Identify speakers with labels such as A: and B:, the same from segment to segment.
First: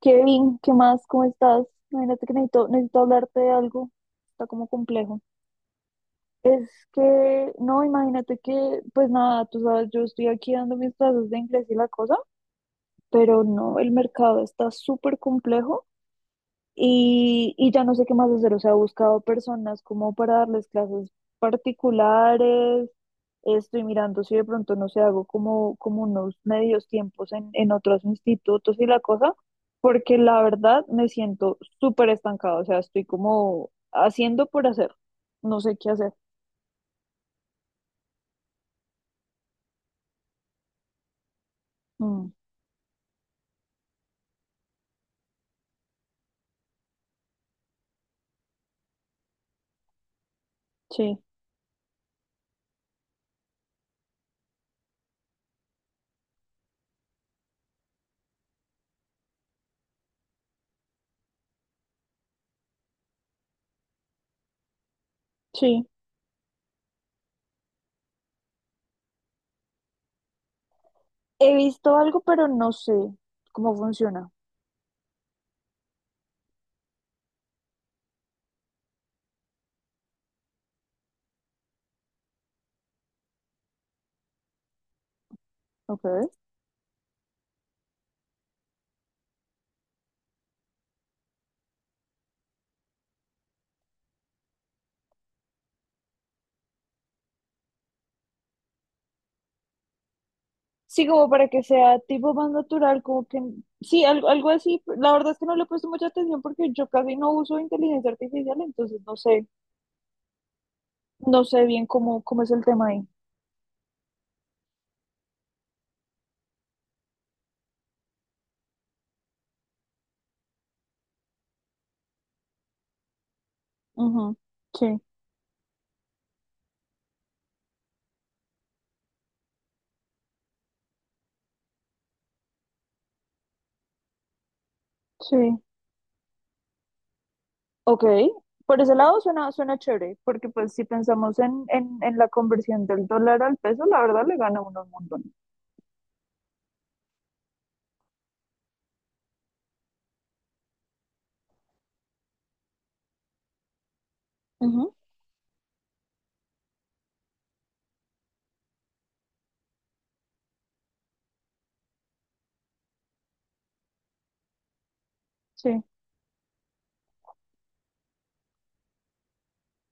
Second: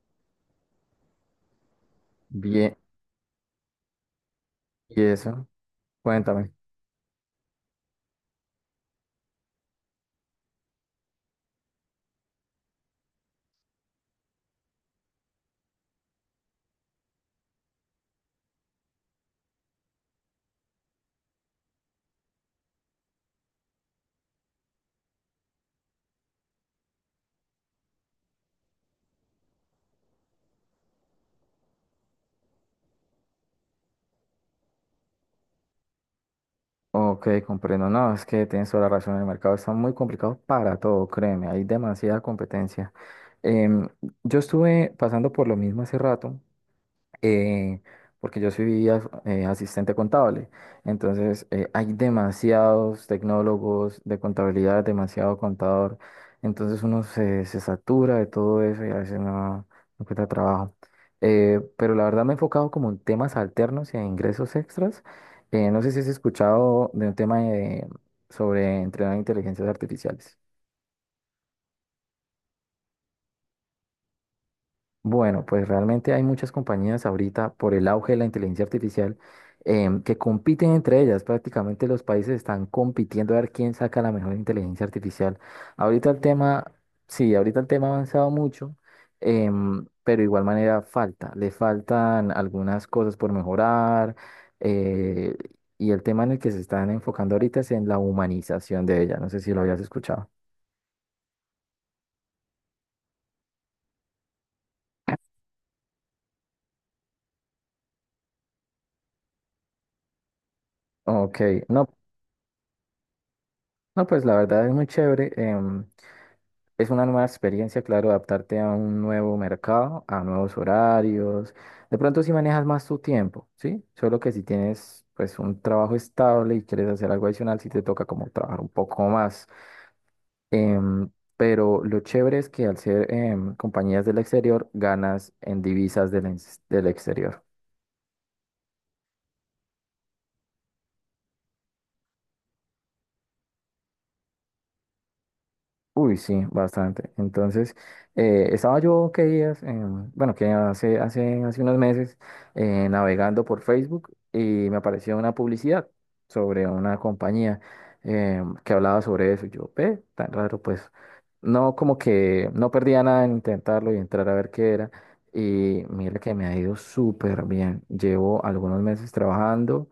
A: Kevin, ¿qué más? ¿Cómo estás? Imagínate que necesito,
B: Bien,
A: necesito hablarte de algo. Está como
B: ¿y
A: complejo.
B: eso? Cuéntame.
A: Es que, no, imagínate que, pues nada, tú sabes, yo estoy aquí dando mis clases de inglés y la cosa, pero no, el mercado está súper complejo y, ya no sé qué más hacer, o sea, he buscado personas como para darles clases particulares, estoy mirando si de pronto no sé, hago como, como unos medios tiempos en otros institutos y la cosa, porque la verdad me siento súper estancada, o sea, estoy como haciendo por hacer, no sé qué hacer.
B: Ok, comprendo. No, es que tienes toda la razón. El mercado está muy complicado para todo, créeme. Hay demasiada
A: Mm,
B: competencia. Em, yo estuve pasando por lo mismo hace rato eh, porque yo soy asistente contable.
A: sí,
B: Entonces, hay demasiados tecnólogos de contabilidad, demasiado contador. Entonces, uno se satura de todo eso y a veces no encuentra trabajo. Pero la verdad me he enfocado como en temas alternos y en ingresos extras. No
A: sí.
B: sé si has escuchado de un tema de- sobre entrenar inteligencias artificiales.
A: He visto algo, pero no sé cómo funciona.
B: Bueno, pues realmente hay muchas compañías ahorita por el auge de la inteligencia artificial que compiten entre ellas. Prácticamente los países están compitiendo a ver quién saca la mejor inteligencia artificial.
A: Ok.
B: Ahorita el tema, sí, ahorita el tema ha avanzado mucho, pero de igual manera falta. Le faltan algunas cosas por mejorar eh, y el tema en el que se están enfocando ahorita es en la humanización de ella. No sé si lo habías escuchado.
A: Sí, como para que sea tipo más natural, como que sí, algo, algo así. La verdad es que no le he puesto mucha atención porque yo casi no uso inteligencia artificial, entonces no sé,
B: Ok,
A: no sé bien
B: no,
A: cómo, cómo es el tema ahí.
B: no, pues la verdad es muy chévere. Es una nueva experiencia, claro, adaptarte a un nuevo mercado, a nuevos horarios. De pronto si manejas más tu tiempo, ¿sí? Solo que
A: Ujú,
B: si
A: sí,
B: tienes pues un trabajo estable y quieres hacer algo adicional, sí te toca como trabajar un poco más. Em, pero lo chévere es que al ser compañías del exterior, ganas
A: sí.
B: en divisas del exterior.
A: Ok. Por ese lado suena, suena chévere, porque pues si pensamos en, en la conversión del dólar al peso, la verdad le gana uno un montón.
B: Uy, sí, bastante. Entonces, estaba yo que días, bueno, que hace unos meses, navegando por Facebook y me
A: Ujú,
B: apareció una publicidad sobre una compañía que hablaba sobre eso. Y yo, ve, tan raro, pues, no como que no perdía nada en intentarlo y entrar a ver qué era.
A: sí,
B: Y mira que me ha ido súper bien. Llevo algunos meses trabajando,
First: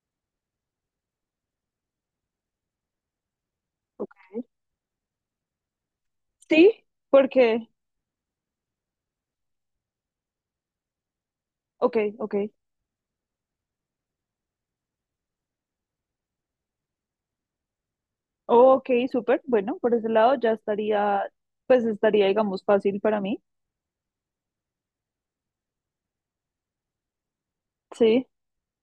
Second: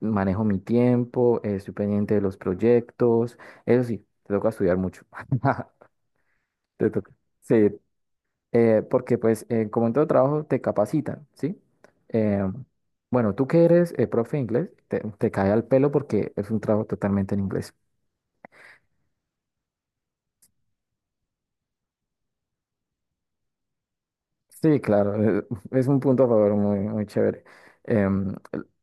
B: manejo mi tiempo, estoy pendiente de los proyectos. Eso sí,
A: ok.
B: te toca estudiar mucho. Ajá.
A: Sí,
B: Te toca.
A: porque,
B: Sí, porque pues como en todo trabajo te capacitan, ¿sí?
A: ok, ok.
B: Eh, bueno, tú que eres profe de inglés, te cae al pelo porque es un trabajo totalmente en inglés.
A: Ok, súper. Bueno, por ese lado ya estaría, pues estaría, digamos, fácil para mí.
B: Sí, claro, es un punto a favor muy, muy chévere.
A: Sí,
B: Em,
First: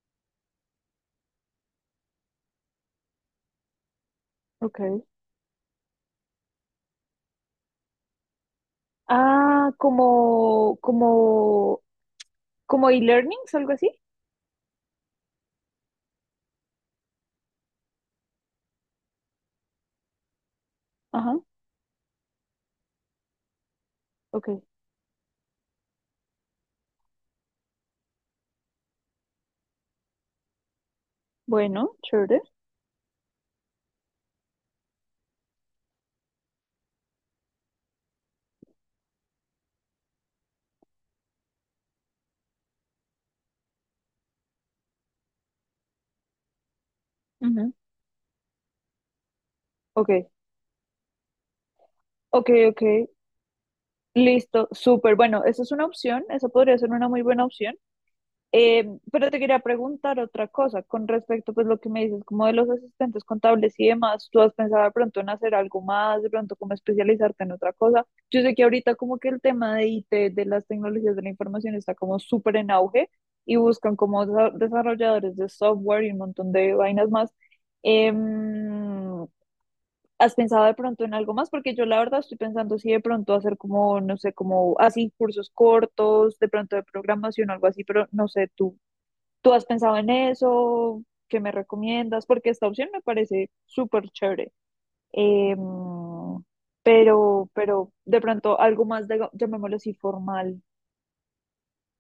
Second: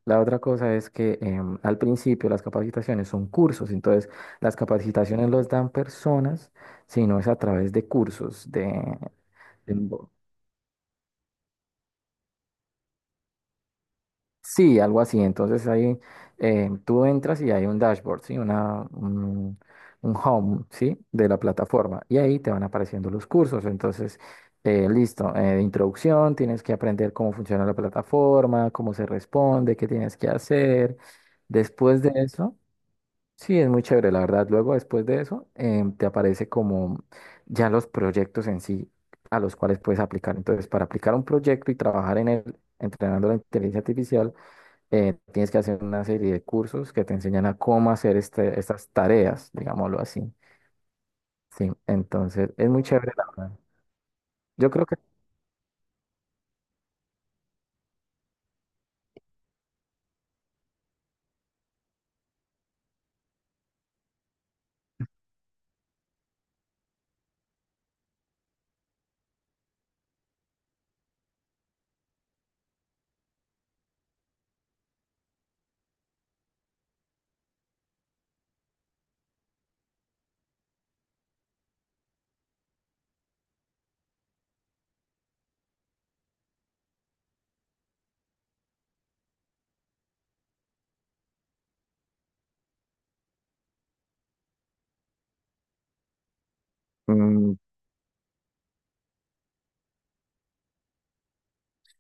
B: la otra cosa es que al principio las capacitaciones son cursos, entonces las
A: ok.
B: capacitaciones los dan personas, sino es a través de cursos,
A: Ah,
B: de-
A: como, como, como e-learnings, algo así.
B: Sí, algo así. Entonces ahí tú entras y hay un dashboard, ¿sí? Un home, ¿sí? De
A: Ajá,
B: la plataforma. Y ahí te van apareciendo los cursos. Entonces,
A: ok.
B: listo, de introducción, tienes que aprender cómo funciona la plataforma, cómo se responde, qué tienes que hacer.
A: Bueno,
B: Después de
A: chévere.
B: eso, sí, es muy chévere, la verdad. Luego, después de eso, te aparece como ya los proyectos en sí a los cuales puedes aplicar. Entonces, para aplicar un proyecto y trabajar en él, entrenando la inteligencia artificial, tienes que hacer una serie de cursos que te enseñan a
A: Ujú.
B: cómo hacer estas tareas, digámoslo
A: Ok,
B: así. Sí,
A: ok,
B: entonces es
A: ok.
B: muy chévere, la verdad.
A: Listo,
B: Yo creo que,
A: súper. Bueno, esa es una opción, esa podría ser una muy buena opción. Eh, pero te quería preguntar otra cosa con respecto, pues lo que me dices, como de los asistentes contables y demás, ¿tú has pensado de pronto en hacer algo más, de pronto como especializarte en otra cosa? Yo sé que ahorita como que el tema de IT, de las tecnologías de la información está como súper en auge y buscan como desarrolladores de software y un montón de vainas más. Em, ¿Has pensado de pronto en algo más? Porque yo la verdad estoy pensando si de pronto hacer como, no sé, como así cursos cortos, de pronto de programación o algo así, pero no sé tú. ¿Tú has pensado en eso? ¿Qué me recomiendas? Porque esta opción me parece súper chévere. Em, pero,
B: mm,
A: pero de pronto algo más, de, llamémoslo así, formal.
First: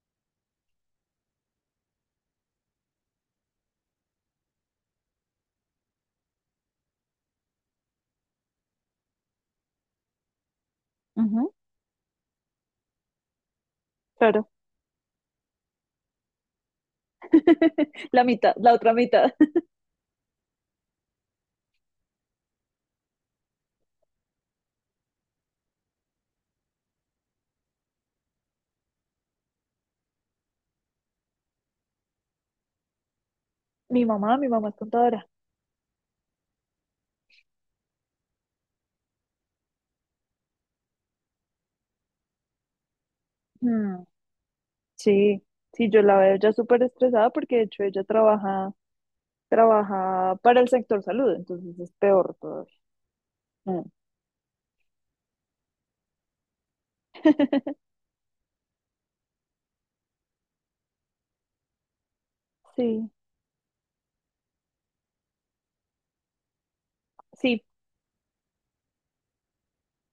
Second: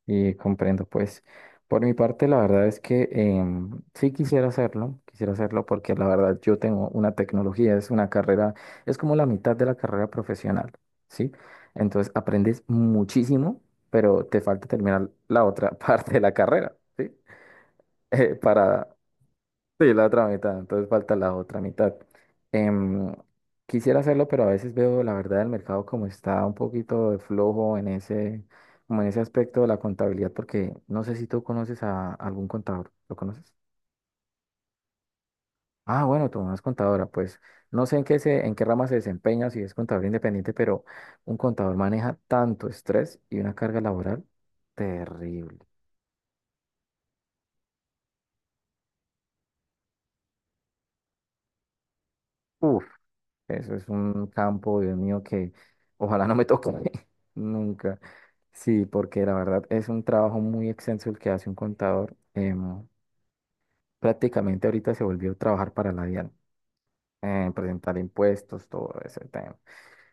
B: y comprendo, pues, por mi parte, la verdad es que sí quisiera hacerlo porque la verdad yo tengo una tecnología, es una carrera, es como la mitad de la carrera profesional, ¿sí?
A: Ujú,
B: Entonces aprendes muchísimo, pero te
A: claro,
B: falta terminar la otra parte de la carrera, ¿sí?
A: la mitad, la
B: Para
A: otra mitad.
B: Sí, la otra mitad, entonces falta la otra mitad. Em, Quisiera hacerlo, pero a veces veo la verdad del mercado como está un poquito de flojo en ese, como en ese aspecto de la contabilidad, porque no sé si tú conoces a algún contador. ¿Lo conoces?
A: Mi mamá es contadora.
B: Ah, bueno, tu mamá es contadora, pues no sé en qué en qué rama se desempeña, si es contador independiente, pero un contador maneja tanto estrés y una carga
A: Mm,
B: laboral
A: sí,
B: terrible.
A: sí, yo la veo ya súper estresada porque de hecho ella trabaja, trabaja para el sector salud, entonces es peor todavía.
B: ¡Uf! Eso
A: Mm,
B: es un campo, Dios mío, que ojalá no me toque nunca. Sí, porque la verdad es un trabajo muy extenso el que hace un contador.
A: sí,
B: Prácticamente ahorita se volvió a trabajar para la DIAN,
A: sí.
B: presentar impuestos, todo ese tema.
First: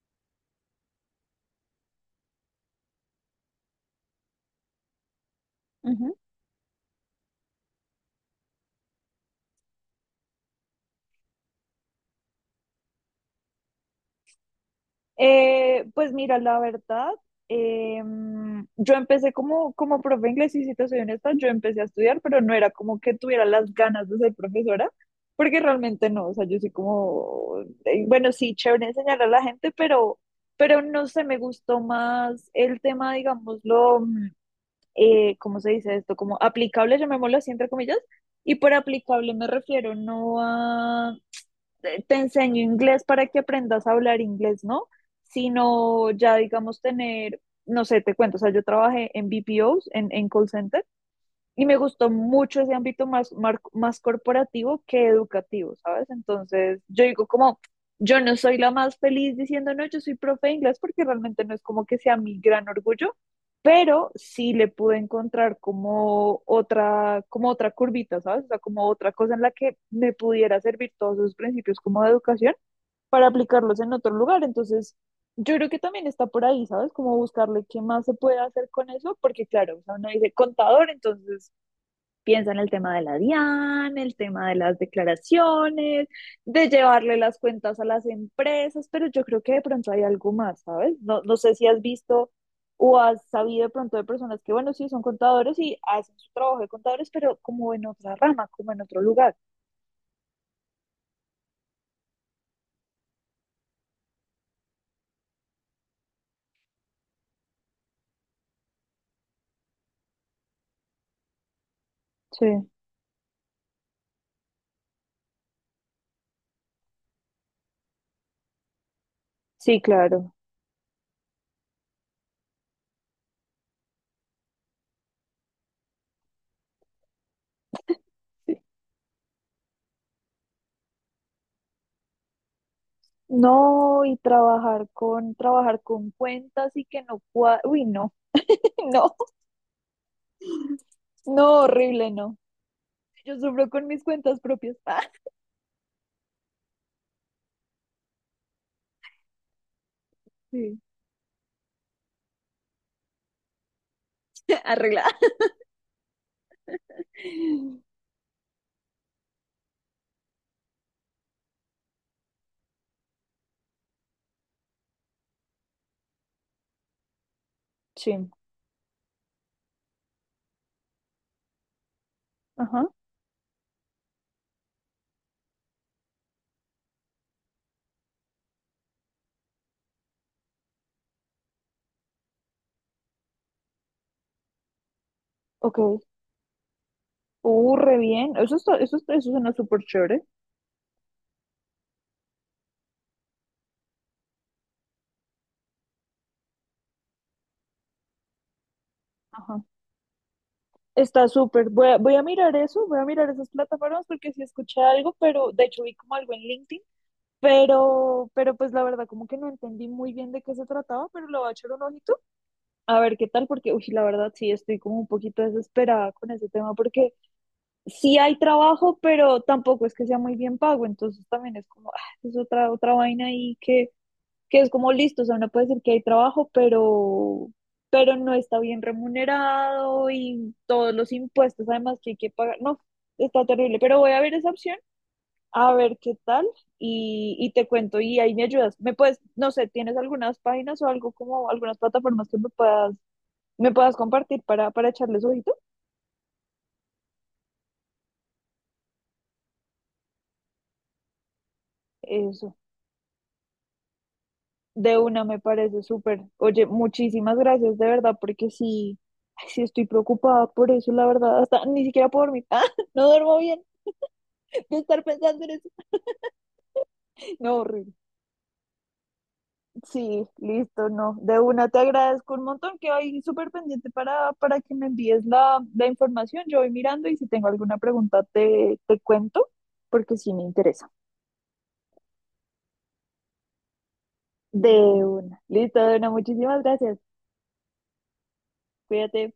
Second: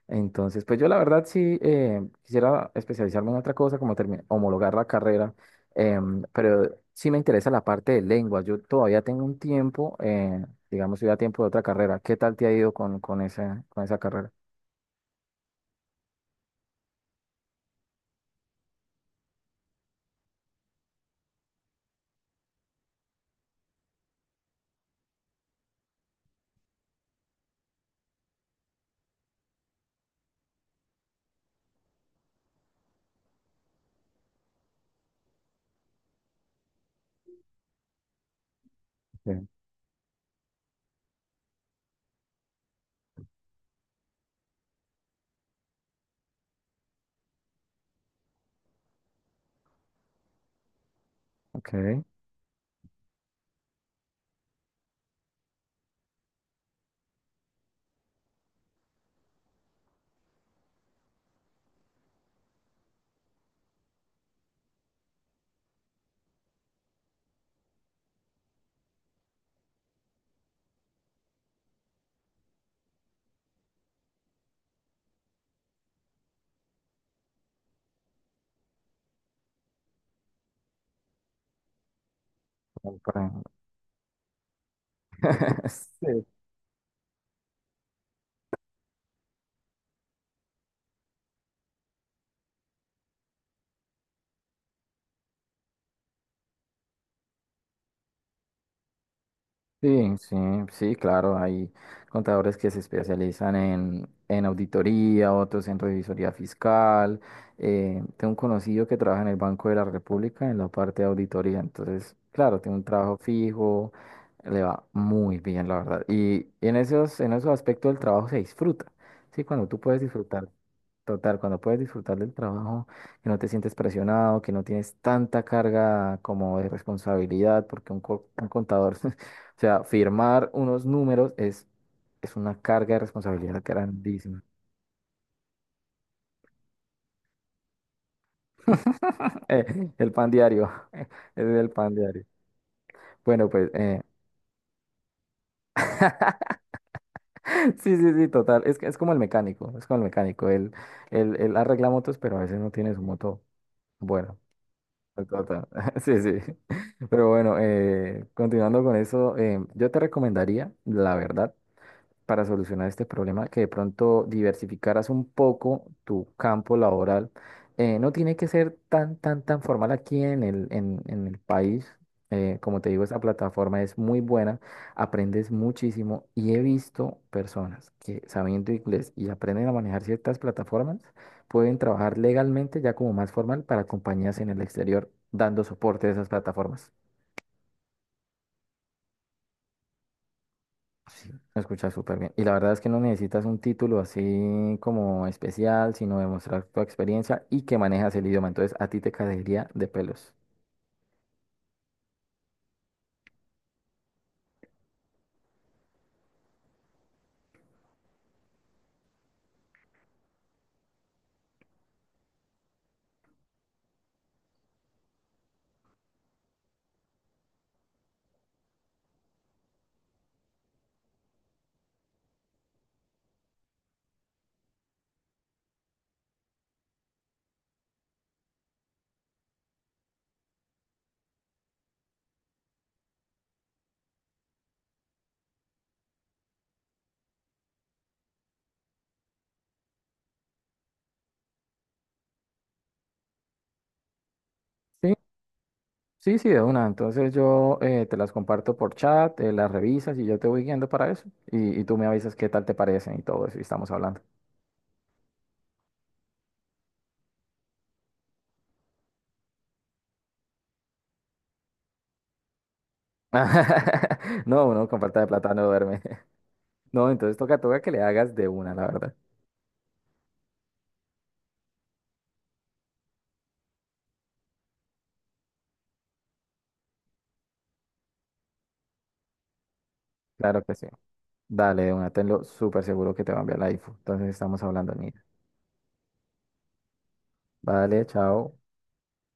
B: Entonces, pues yo la verdad sí quisiera especializarme en otra cosa, como termi- homologar la carrera, pero sí me interesa la parte de lengua. Yo todavía tengo un tiempo, digamos, yo ya tiempo de otra carrera. ¿Qué tal te ha ido con esa carrera?
A: Pues mira, la verdad, eh, yo empecé como, como profe de inglés y si te soy honesta, yo empecé a estudiar, pero no era como que tuviera las ganas de ser profesora, porque realmente no, o sea, yo soy como, bueno, sí, chévere enseñar a la gente, pero no sé, me gustó más el tema, digámoslo, ¿cómo se dice esto? Como aplicable, llamémoslo así, entre comillas, y por aplicable me refiero no a te enseño inglés para que aprendas a hablar inglés, ¿no? Sino ya, digamos, tener, no sé, te cuento, o sea, yo trabajé en BPOs, en call centers y me
B: Ok.
A: gustó mucho ese ámbito más, más corporativo que educativo, ¿sabes? Entonces, yo digo como, yo no soy la más feliz diciendo, no, yo soy profe de inglés porque realmente no es como que sea mi gran orgullo, pero sí le pude encontrar como otra curvita, ¿sabes? O sea, como otra cosa en la que me pudiera servir todos esos principios como de educación para aplicarlos en otro lugar. Entonces, yo creo que también está por ahí, ¿sabes? Como buscarle qué más se puede hacer con eso, porque claro, o sea, uno dice contador, entonces piensa en el tema
B: Como
A: de la
B: para-
A: DIAN, el tema de las declaraciones,
B: Sí.
A: de llevarle las cuentas a las empresas, pero yo creo que de pronto hay algo más, ¿sabes? No, no sé si has visto o has sabido de pronto de personas que, bueno, sí, son contadores y hacen su trabajo de contadores, pero como en otra rama, como en otro lugar.
B: Sí, sí, sí, claro, hay contadores que se especializan en auditoría, otros en revisoría fiscal. Tengo un conocido que trabaja en el Banco de la República en la parte de auditoría, entonces, claro,
A: Sí,
B: tiene un trabajo fijo, le va muy bien, la verdad. Y en esos aspectos del trabajo se disfruta, ¿sí? Cuando tú
A: sí,
B: puedes
A: claro.
B: disfrutar, total, cuando puedes disfrutar del trabajo, que no te sientes presionado, que no tienes tanta carga como de responsabilidad, porque un
A: Sí.
B: contador... O sea, firmar unos números es una carga de responsabilidad
A: No, y
B: grandísima.
A: trabajar con cuentas y que no uy, no, no,
B: Eh, el pan diario, ese es
A: no,
B: el pan
A: horrible,
B: diario.
A: no. Yo
B: Bueno,
A: sufro
B: pues
A: con mis cuentas propias.
B: sí, sí, sí, total. Es, que es como el mecánico, es como el mecánico.
A: Sí.
B: Él arregla motos, pero a veces no tiene su moto. Bueno,
A: Arreglada.
B: total. Sí, sí. Pero bueno, continuando con eso, yo te recomendaría, la verdad, para solucionar este problema, que de pronto diversificaras un poco tu campo laboral. No
A: Sí,
B: tiene que ser tan, tan, tan formal aquí en el país. Como
A: ajá,
B: te digo, esta plataforma es muy buena, aprendes muchísimo y he visto personas que sabiendo inglés y aprenden a manejar ciertas plataformas, pueden trabajar legalmente ya como más formal para compañías en el exterior dando
A: ok.
B: soporte a esas plataformas.
A: Re bien. Eso está, eso suena súper chévere.
B: Se escucha súper bien. Y la verdad es que no necesitas un título así como especial, sino demostrar tu experiencia y que manejas el idioma. Entonces, a ti te
A: Ajá.
B: caería de pelos.
A: Está súper. Voy a mirar eso, voy a mirar esas plataformas porque sí escuché algo, pero de hecho vi como algo en LinkedIn, pero pues la verdad como que no entendí muy bien de qué se trataba, pero le voy a echar un ojito a ver qué tal, porque uy, la verdad sí estoy como un poquito desesperada con ese tema porque sí hay trabajo, pero tampoco es que sea muy bien pago, entonces también es como, ah, es otra, otra vaina ahí que es como listo, o sea, uno puede decir que hay trabajo, pero no está bien remunerado y todos los impuestos además que hay que pagar, no, está terrible, pero voy a ver esa opción, a ver qué tal y, te cuento y ahí me ayudas, me puedes, no sé, tienes algunas páginas o algo como algunas plataformas que me puedas compartir para
B: Sí,
A: echarles ojito,
B: sí, sí, de una. Entonces, yo te las comparto por chat, las revisas y yo te voy guiando para eso. Y tú me avisas qué
A: eso.
B: tal te parecen y todo eso. Y estamos hablando.
A: De una me parece súper. Oye, muchísimas gracias de verdad, porque sí, ay, sí estoy preocupada por eso, la verdad, hasta ni siquiera puedo dormir. Ah, no duermo bien
B: No,
A: de
B: uno con
A: estar
B: falta de
A: pensando en
B: plata no
A: eso.
B: duerme. No, entonces
A: No,
B: toca que
A: horrible.
B: le hagas de una, la verdad.
A: Sí, listo, no. De una te agradezco un montón, que hoy súper pendiente para que me envíes la, la información. Yo voy mirando y si tengo alguna pregunta te, te cuento, porque sí me
B: Claro que sí.
A: interesa.
B: Dale, de una. Tenlo súper seguro que te va a enviar la info. Entonces, estamos
A: De
B: hablando, niña.
A: una. Listo, de una, muchísimas gracias.
B: Vale, chao.
A: Cuídate.